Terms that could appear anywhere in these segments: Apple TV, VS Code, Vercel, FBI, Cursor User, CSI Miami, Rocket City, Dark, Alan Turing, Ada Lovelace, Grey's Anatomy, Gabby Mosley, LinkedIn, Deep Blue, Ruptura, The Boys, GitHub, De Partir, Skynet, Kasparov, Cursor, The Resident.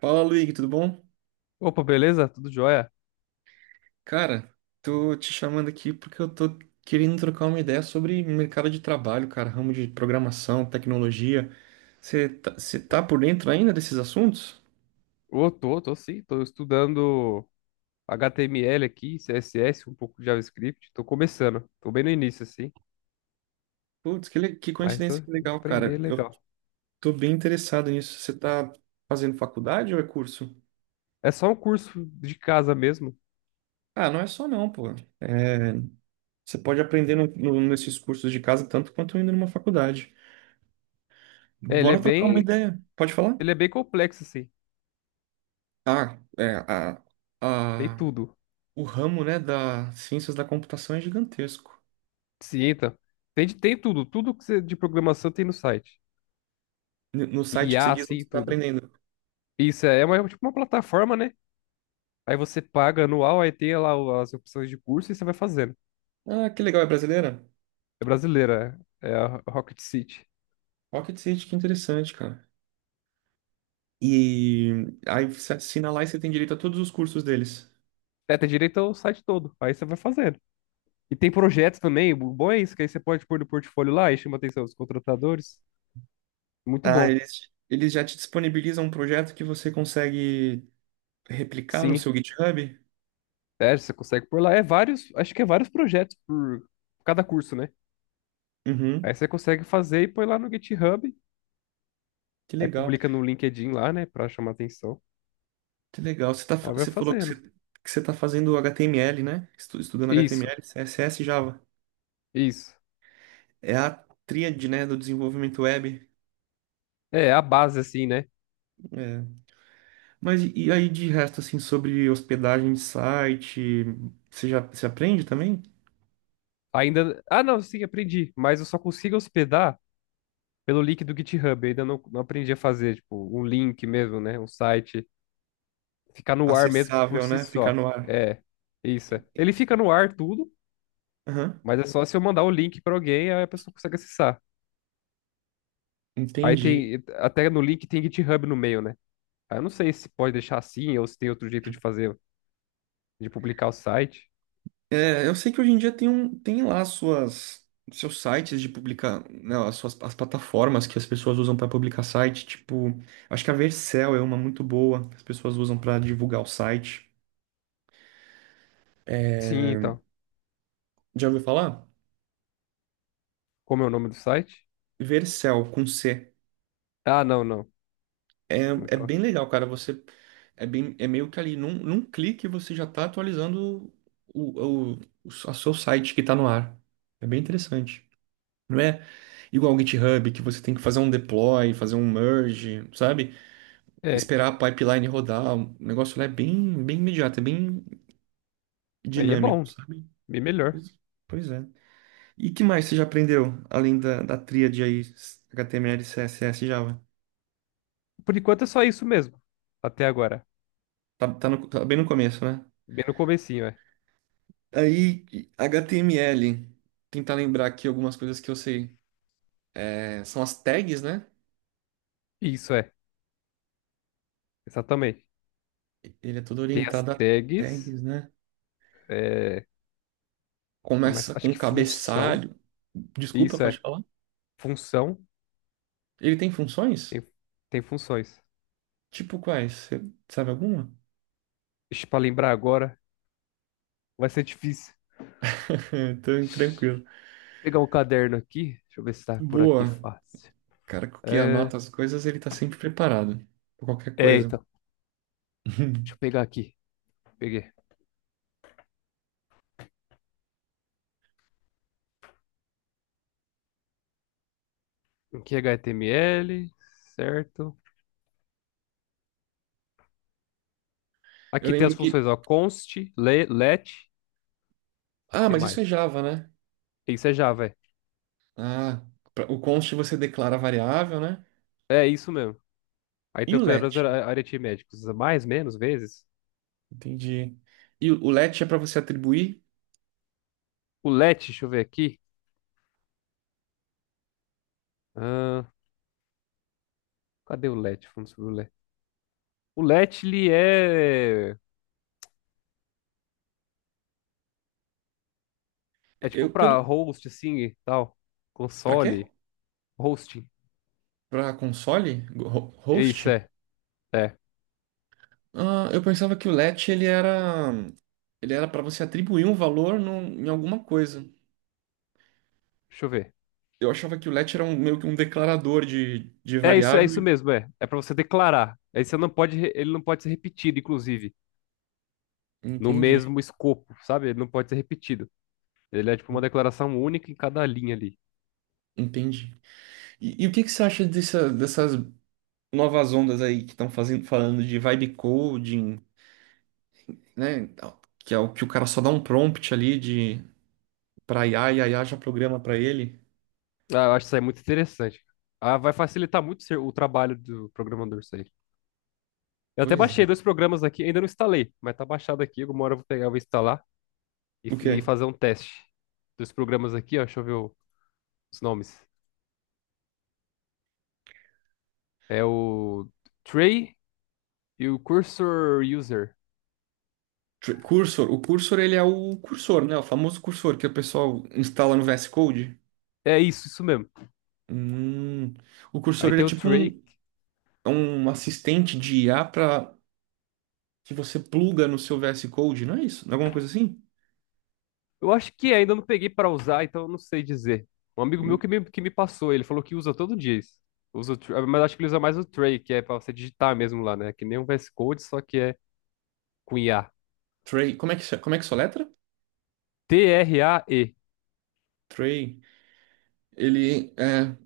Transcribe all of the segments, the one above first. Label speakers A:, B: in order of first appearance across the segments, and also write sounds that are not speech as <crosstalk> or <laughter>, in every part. A: Fala, Luigi, tudo bom?
B: Opa, beleza? Tudo jóia?
A: Cara, tô te chamando aqui porque eu tô querendo trocar uma ideia sobre mercado de trabalho, cara, ramo de programação, tecnologia. Você tá por dentro ainda desses assuntos?
B: Ô, tô sim, tô estudando HTML aqui, CSS, um pouco de JavaScript, tô começando, tô bem no início, assim,
A: Putz, que
B: mas tô
A: coincidência
B: vou
A: legal,
B: aprender é
A: cara. Eu
B: legal.
A: tô bem interessado nisso. Você tá fazendo faculdade ou é curso?
B: É só um curso de casa mesmo.
A: Ah, não é só não, pô. É, você pode aprender nesses cursos de casa tanto quanto indo numa faculdade.
B: É, ele é
A: Bora trocar uma
B: bem,
A: ideia. Pode falar?
B: ele é bem complexo, assim,
A: Ah, é, a,
B: tem
A: a,
B: tudo.
A: O ramo, né, das ciências da computação é gigantesco.
B: Cienta, tem tudo, tudo que você, de programação tem no site.
A: No site que você
B: IA,
A: diz onde
B: assim,
A: você está
B: tudo.
A: aprendendo.
B: Isso é uma, tipo uma plataforma, né? Aí você paga anual, aí tem lá as opções de curso e você vai fazendo.
A: Ah, que legal, é brasileira?
B: É brasileira, é a Rocket City.
A: Rocket City, que interessante, cara. E aí você assina lá e você tem direito a todos os cursos deles.
B: Seta direita, é, tem direito o site todo. Aí você vai fazendo. E tem projetos também. O bom é isso, que aí você pode pôr no portfólio lá e chama a atenção dos contratadores. Muito
A: Ah,
B: bom.
A: eles já te disponibilizam um projeto que você consegue replicar no
B: Sim.
A: seu GitHub?
B: É, você consegue pôr lá. É vários, acho que é vários projetos por cada curso, né? Aí
A: Uhum,
B: você consegue fazer e põe lá no GitHub.
A: que
B: Aí
A: legal,
B: publica no LinkedIn lá, né? Pra chamar atenção.
A: que legal. Você, tá, fa-
B: Aí vai
A: você falou
B: fazendo.
A: que você tá fazendo HTML, né? Estudando
B: Isso,
A: HTML, CSS e Java.
B: isso.
A: É a tríade, né, do desenvolvimento web.
B: É, a base, assim, né?
A: É. Mas e aí de resto, assim, sobre hospedagem de site, você aprende também?
B: Ainda. Ah, não, sim, aprendi. Mas eu só consigo hospedar pelo link do GitHub. Eu ainda não aprendi a fazer, tipo, um link mesmo, né? Um site. Ficar no ar mesmo por
A: Acessável,
B: si
A: né? Ficar
B: só.
A: no ar.
B: É, isso. É. Ele fica no ar tudo,
A: Aham.
B: mas é só se eu mandar o link pra alguém, aí a pessoa consegue acessar. Aí
A: Entendi.
B: tem, até no link tem GitHub no meio, né? Aí eu não sei se pode deixar assim ou se tem outro jeito de fazer, de publicar o site.
A: É, eu sei que hoje em dia tem lá suas seus sites de publicar, né, as plataformas que as pessoas usam para publicar site, tipo, acho que a Vercel é uma muito boa que as pessoas usam para divulgar o site.
B: Sim, então.
A: Já ouviu falar?
B: Como é o nome do site?
A: Vercel com C.
B: Ah, não, não.
A: É, é bem
B: Nunca.
A: legal, cara. Você é bem, é meio que ali num clique você já tá atualizando o, o, o, a seu site que tá no ar. É bem interessante. Não é igual o GitHub que você tem que fazer um deploy, fazer um merge, sabe?
B: É,
A: Esperar a pipeline rodar. O negócio lá é bem, bem imediato, é bem
B: aí é
A: dinâmico,
B: bom,
A: sabe?
B: bem melhor.
A: Pois, pois é. E que mais você já aprendeu além da tríade aí HTML, CSS e Java?
B: Por enquanto é só isso mesmo, até agora.
A: Tá, tá bem no começo, né?
B: Bem no comecinho, é.
A: Aí, HTML. Tentar lembrar aqui algumas coisas que eu sei. É, são as tags, né?
B: Isso é, exatamente.
A: Ele é todo
B: Tem as
A: orientado a
B: tags,
A: tags, né?
B: é, que mais?
A: Começa
B: Acho
A: com
B: que função.
A: cabeçalho. Desculpa,
B: Isso
A: pode
B: é
A: falar?
B: função,
A: Ele tem funções?
B: tem, tem funções.
A: Tipo quais? Você sabe alguma?
B: Deixa pra lembrar agora, vai ser difícil.
A: <laughs> É, tranquilo.
B: Pegar um caderno aqui, deixa eu ver se tá por aqui
A: Boa.
B: fácil.
A: Cara que
B: É,
A: anota as coisas, ele tá sempre preparado. Pra qualquer coisa.
B: então, deixa eu
A: <laughs>
B: pegar aqui. Peguei. Aqui é HTML, certo?
A: Eu
B: Aqui tem
A: lembro
B: as
A: que.
B: funções, ó, const, let,
A: Ah,
B: que
A: mas isso
B: mais?
A: é Java, né?
B: Isso é Java, é.
A: Ah, o const você declara a variável, né?
B: É isso mesmo. Aí
A: E
B: tem
A: o let?
B: operadores aritméticos, mais, menos, vezes.
A: Entendi. E o LET é para você atribuir?
B: O let, deixa eu ver aqui. Ah, cadê o let? Vamos sobre o let. O let, ele é tipo
A: Eu
B: pra
A: pelo
B: host, assim, e tal.
A: para quê?
B: Console, hosting.
A: Para console?
B: É isso,
A: Host?
B: é. É.
A: Ah, eu pensava que o LET ele era para você atribuir um valor em alguma coisa.
B: Deixa eu ver.
A: Eu achava que o LET era meio que um declarador de
B: É
A: variável.
B: isso mesmo, é. É pra você declarar. Aí você não pode, ele não pode ser repetido, inclusive, no
A: Entendi,
B: mesmo escopo, sabe? Ele não pode ser repetido. Ele é tipo uma declaração única em cada linha ali.
A: entendi. E o que que você acha dessas novas ondas aí que estão fazendo falando de vibe coding, né? Que é o que o cara só dá um prompt ali de para IA e a IA já programa para ele?
B: Ah, eu acho isso aí muito interessante. Ah, vai facilitar muito o trabalho do programador isso aí. Eu até
A: Pois é.
B: baixei dois programas aqui, ainda não instalei, mas tá baixado aqui. Alguma hora eu vou pegar, eu vou instalar
A: O
B: e
A: quê?
B: fazer um teste dos programas aqui, ó. Deixa eu ver os nomes. É o tray e o Cursor User.
A: Cursor, o cursor ele é o cursor, né? O famoso cursor que o pessoal instala no VS Code.
B: É isso, isso mesmo.
A: Hum. O cursor
B: Aí
A: ele é
B: tem o
A: tipo
B: tray.
A: um, é um assistente de IA para que você pluga no seu VS Code, não é isso? Não é alguma coisa assim?
B: Eu acho que ainda não peguei pra usar, então eu não sei dizer. Um amigo meu que me passou, ele falou que usa todo dia isso. Usa o Trey, mas acho que ele usa mais o tray, que é pra você digitar mesmo lá, né? Que nem um VS Code, só que é com IA.
A: Tray, como é que se- como é que soletra?
B: Trae.
A: Tray, ele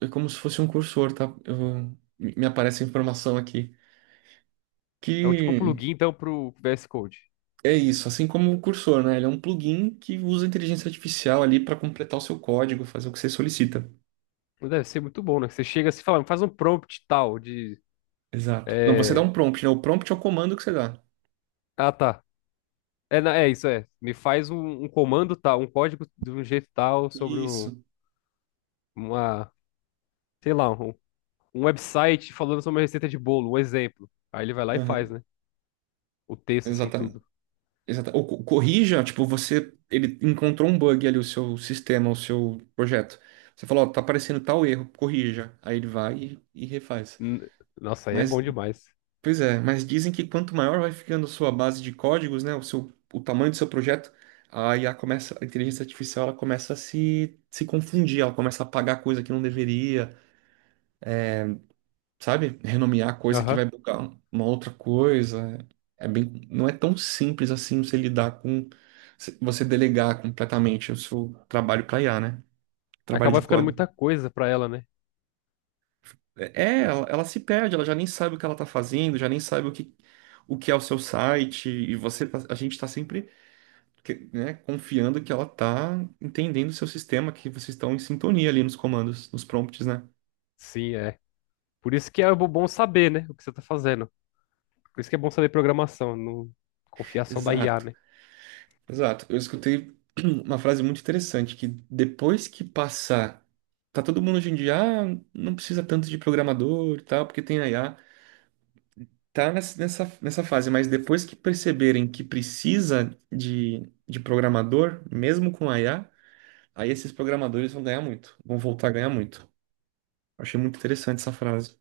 A: é como se fosse um cursor, tá? Me aparece a informação aqui
B: É um tipo um
A: que
B: plugin, então, pro VS Code.
A: é isso, assim como o cursor, né? Ele é um plugin que usa a inteligência artificial ali para completar o seu código, fazer o que você solicita.
B: Deve ser muito bom, né? Que você chega assim e fala, faz um prompt tal de.
A: Exato. Não, você dá
B: É,
A: um prompt, né? O prompt é o comando que você dá.
B: ah, tá. É, é isso, é. Me faz um comando tal, um código de um jeito tal sobre
A: Isso.
B: uma, sei lá, um website falando sobre uma receita de bolo, um exemplo. Aí ele vai lá e faz,
A: Aham.
B: né? O texto, assim,
A: Exatamente.
B: tudo.
A: Exata. Ou corrija, tipo, você ele encontrou um bug ali, o seu sistema, o seu projeto. Você falou, ó, tá aparecendo tal erro, corrija. Aí ele vai e refaz.
B: N- Nossa, aí é bom
A: Mas,
B: demais.
A: pois é, mas dizem que quanto maior vai ficando a sua base de códigos, né, o seu, o tamanho do seu projeto, a IA começa, a inteligência artificial, ela começa a se confundir, ela começa a apagar coisa que não deveria, sabe? Renomear coisa que vai
B: Aham.
A: bugar uma outra coisa. É bem, não é tão simples assim você lidar com, você delegar completamente o seu trabalho para IA, né? Trabalho de
B: Acaba ficando muita
A: código.
B: coisa pra ela, né?
A: Ela se perde, ela já nem sabe o que ela tá fazendo, já nem sabe o que é o seu site, e você, a gente tá sempre, né, confiando que ela tá entendendo o seu sistema, que vocês estão em sintonia ali nos comandos, nos prompts, né?
B: Sim, é. Por isso que é bom saber, né? O que você tá fazendo. Por isso que é bom saber programação, não confiar só na IA,
A: Exato.
B: né?
A: Exato. Eu escutei <clears throat> uma frase muito interessante que depois que passar, tá todo mundo hoje em dia, ah, não precisa tanto de programador e tal, porque tem a IA. Tá nessa fase, mas depois que perceberem que precisa de programador, mesmo com a IA, aí esses programadores vão ganhar muito, vão voltar a ganhar muito. Eu achei muito interessante essa frase,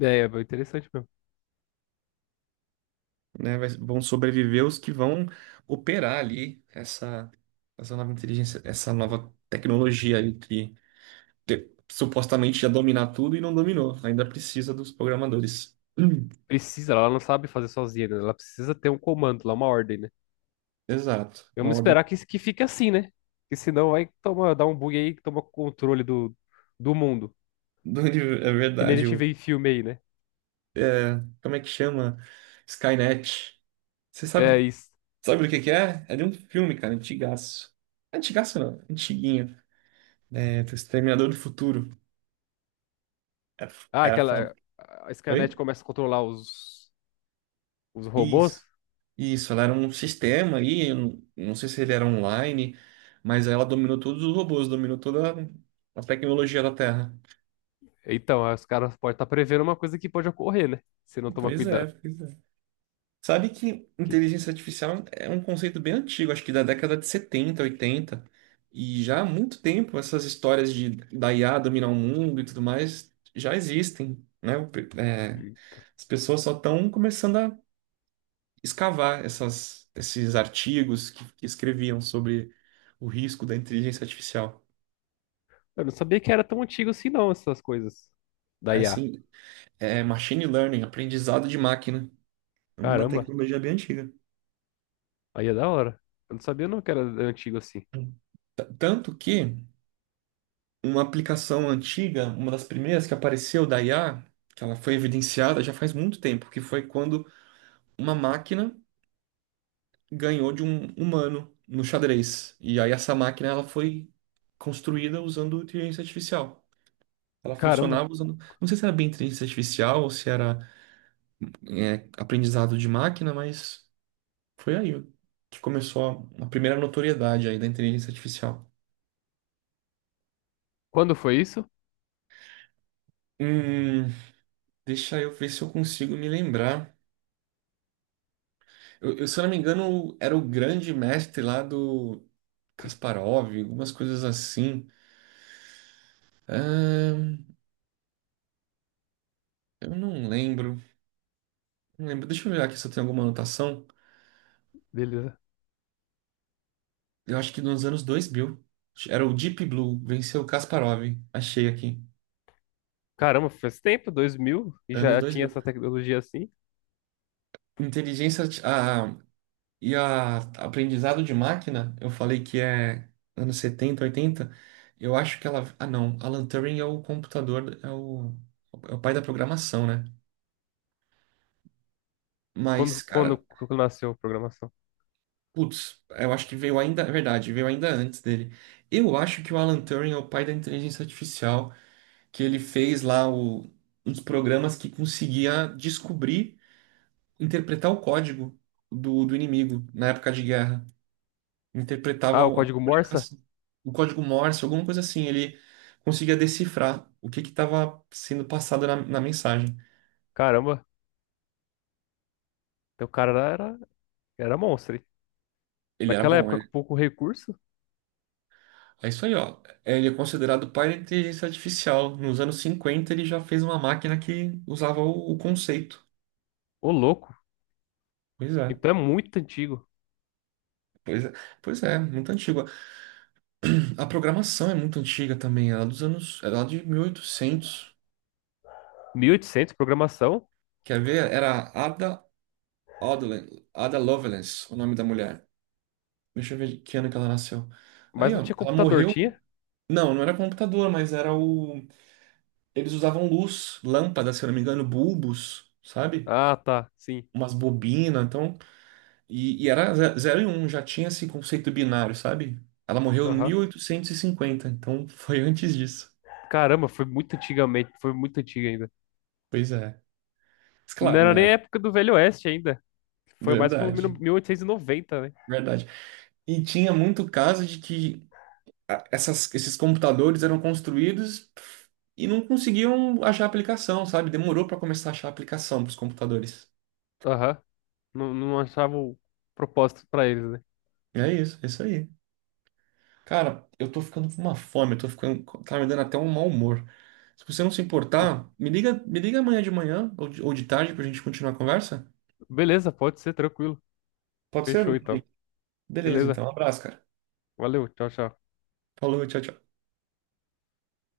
B: É, interessante mesmo.
A: né? Vão sobreviver os que vão operar ali essa nova inteligência, essa nova tecnologia ali supostamente já dominar tudo e não dominou. Ainda precisa dos programadores. <clears throat>
B: Precisa, ela não sabe fazer sozinha, né? Ela precisa ter um comando lá, uma ordem, né?
A: Exato. Uma
B: Vamos
A: ordem
B: esperar que fique assim, né? Porque senão vai tomar, dar um bug aí que toma controle do mundo.
A: do <laughs> universo. É
B: Que nem a
A: verdade.
B: gente
A: O,
B: vê em filme aí, né?
A: como é que chama? Skynet. Você
B: É isso.
A: sabe do que é? É de um filme, cara, antigaço. Antigaço não, antiguinho. É, do Exterminador do Futuro. Era,
B: Ah,
A: era foda.
B: aquela. A
A: Oi?
B: Skynet começa a controlar os robôs.
A: Isso. Isso, ela era um sistema aí, eu não sei se ele era online, mas ela dominou todos os robôs, dominou toda a tecnologia da Terra.
B: Então, aí os caras podem estar prevendo uma coisa que pode ocorrer, né? Se não tomar
A: Pois é,
B: cuidado.
A: pois é. Sabe que
B: Que-
A: inteligência artificial é um conceito bem antigo, acho que da década de 70 80 e já há muito tempo essas histórias de da IA dominar o mundo e tudo mais já existem, né? As pessoas só estão começando a escavar essas, esses artigos que escreviam sobre o risco da inteligência artificial.
B: eu não sabia que era tão antigo assim, não, essas coisas da
A: É
B: IA.
A: assim, é machine learning, aprendizado de máquina. É uma
B: Caramba,
A: tecnologia bem antiga.
B: aí é da hora. Eu não sabia não que era antigo assim.
A: Tanto que uma aplicação antiga, uma das primeiras que apareceu da IA, que ela foi evidenciada já faz muito tempo, que foi quando uma máquina ganhou de um humano no xadrez. E aí essa máquina ela foi construída usando inteligência artificial. Ela
B: Caramba,
A: funcionava usando, não sei se era bem inteligência artificial ou se era aprendizado de máquina, mas foi aí que começou a primeira notoriedade aí da inteligência artificial.
B: quando foi isso?
A: Hum, deixa eu ver se eu consigo me lembrar. Se eu não me engano, era o grande mestre lá do Kasparov, algumas coisas assim. Ahn, eu não lembro. Não lembro. Deixa eu ver aqui se eu tenho alguma anotação.
B: Beleza.
A: Eu acho que nos anos 2000. Era o Deep Blue, venceu o Kasparov. Achei aqui.
B: Caramba, faz tempo, 2000 e
A: Anos
B: já tinha
A: 2000.
B: essa tecnologia assim?
A: Inteligência arti- a, e a, aprendizado de máquina, eu falei que é anos 70, 80. Eu acho que ela. Ah, não. Alan Turing é o computador, é o pai da programação, né? Mas,
B: Quando, quando,
A: cara,
B: quando nasceu a programação?
A: putz, eu acho que veio ainda, é verdade, veio ainda antes dele. Eu acho que o Alan Turing é o pai da inteligência artificial, que ele fez lá o, uns programas que conseguia descobrir, interpretar o código do inimigo na época de guerra. Interpretava
B: Ah, o
A: a
B: código Morse?
A: comunicação, o código Morse, alguma coisa assim. Ele conseguia decifrar o que que estava sendo passado na mensagem.
B: Caramba, então o cara era monstro, hein?
A: Ele era
B: Naquela
A: bom.
B: época, com pouco recurso?
A: É isso aí, ó. Ele é considerado pai da inteligência artificial. Nos anos 50, ele já fez uma máquina que usava o conceito.
B: Ô, louco.
A: Pois é.
B: Então é muito antigo.
A: Pois é, pois é, muito antiga. A programação é muito antiga também, ela é dos anos, ela é lá de 1800.
B: 1800 programação,
A: Quer ver? Era Ada Lovelace, o nome da mulher. Deixa eu ver de que ano que ela nasceu.
B: mas
A: Aí,
B: não
A: ó,
B: tinha
A: ela
B: computador,
A: morreu.
B: tinha?
A: Não, não era computador, mas era o. Eles usavam luz, lâmpadas, se eu não me engano, bulbos, sabe?
B: Ah, tá, sim.
A: Umas bobinas, então e era zero e um, já tinha esse conceito binário, sabe? Ela morreu em mil
B: Aham.
A: oitocentos e cinquenta, então <laughs> foi antes disso.
B: Caramba, foi muito antigamente, foi muito antigo ainda.
A: Pois é. Mas
B: Não
A: claro,
B: era nem
A: né?
B: a época do Velho Oeste ainda. Foi mais pro
A: Verdade,
B: 1890, né?
A: verdade. E tinha muito caso de que esses computadores eram construídos e não conseguiam achar a aplicação, sabe? Demorou para começar a achar a aplicação para os computadores.
B: Aham. Não, não achava o propósito pra eles, né?
A: É isso aí. Cara, eu tô ficando com uma fome, eu tô ficando, tá me dando até um mau humor. Se você não se importar, me liga amanhã de manhã ou ou de tarde pra gente continuar a conversa.
B: Beleza, pode ser, tranquilo.
A: Pode
B: Fechou
A: ser?
B: então.
A: Beleza,
B: Beleza.
A: então. Um abraço, cara.
B: Valeu, tchau, tchau.
A: Falou, tchau, tchau.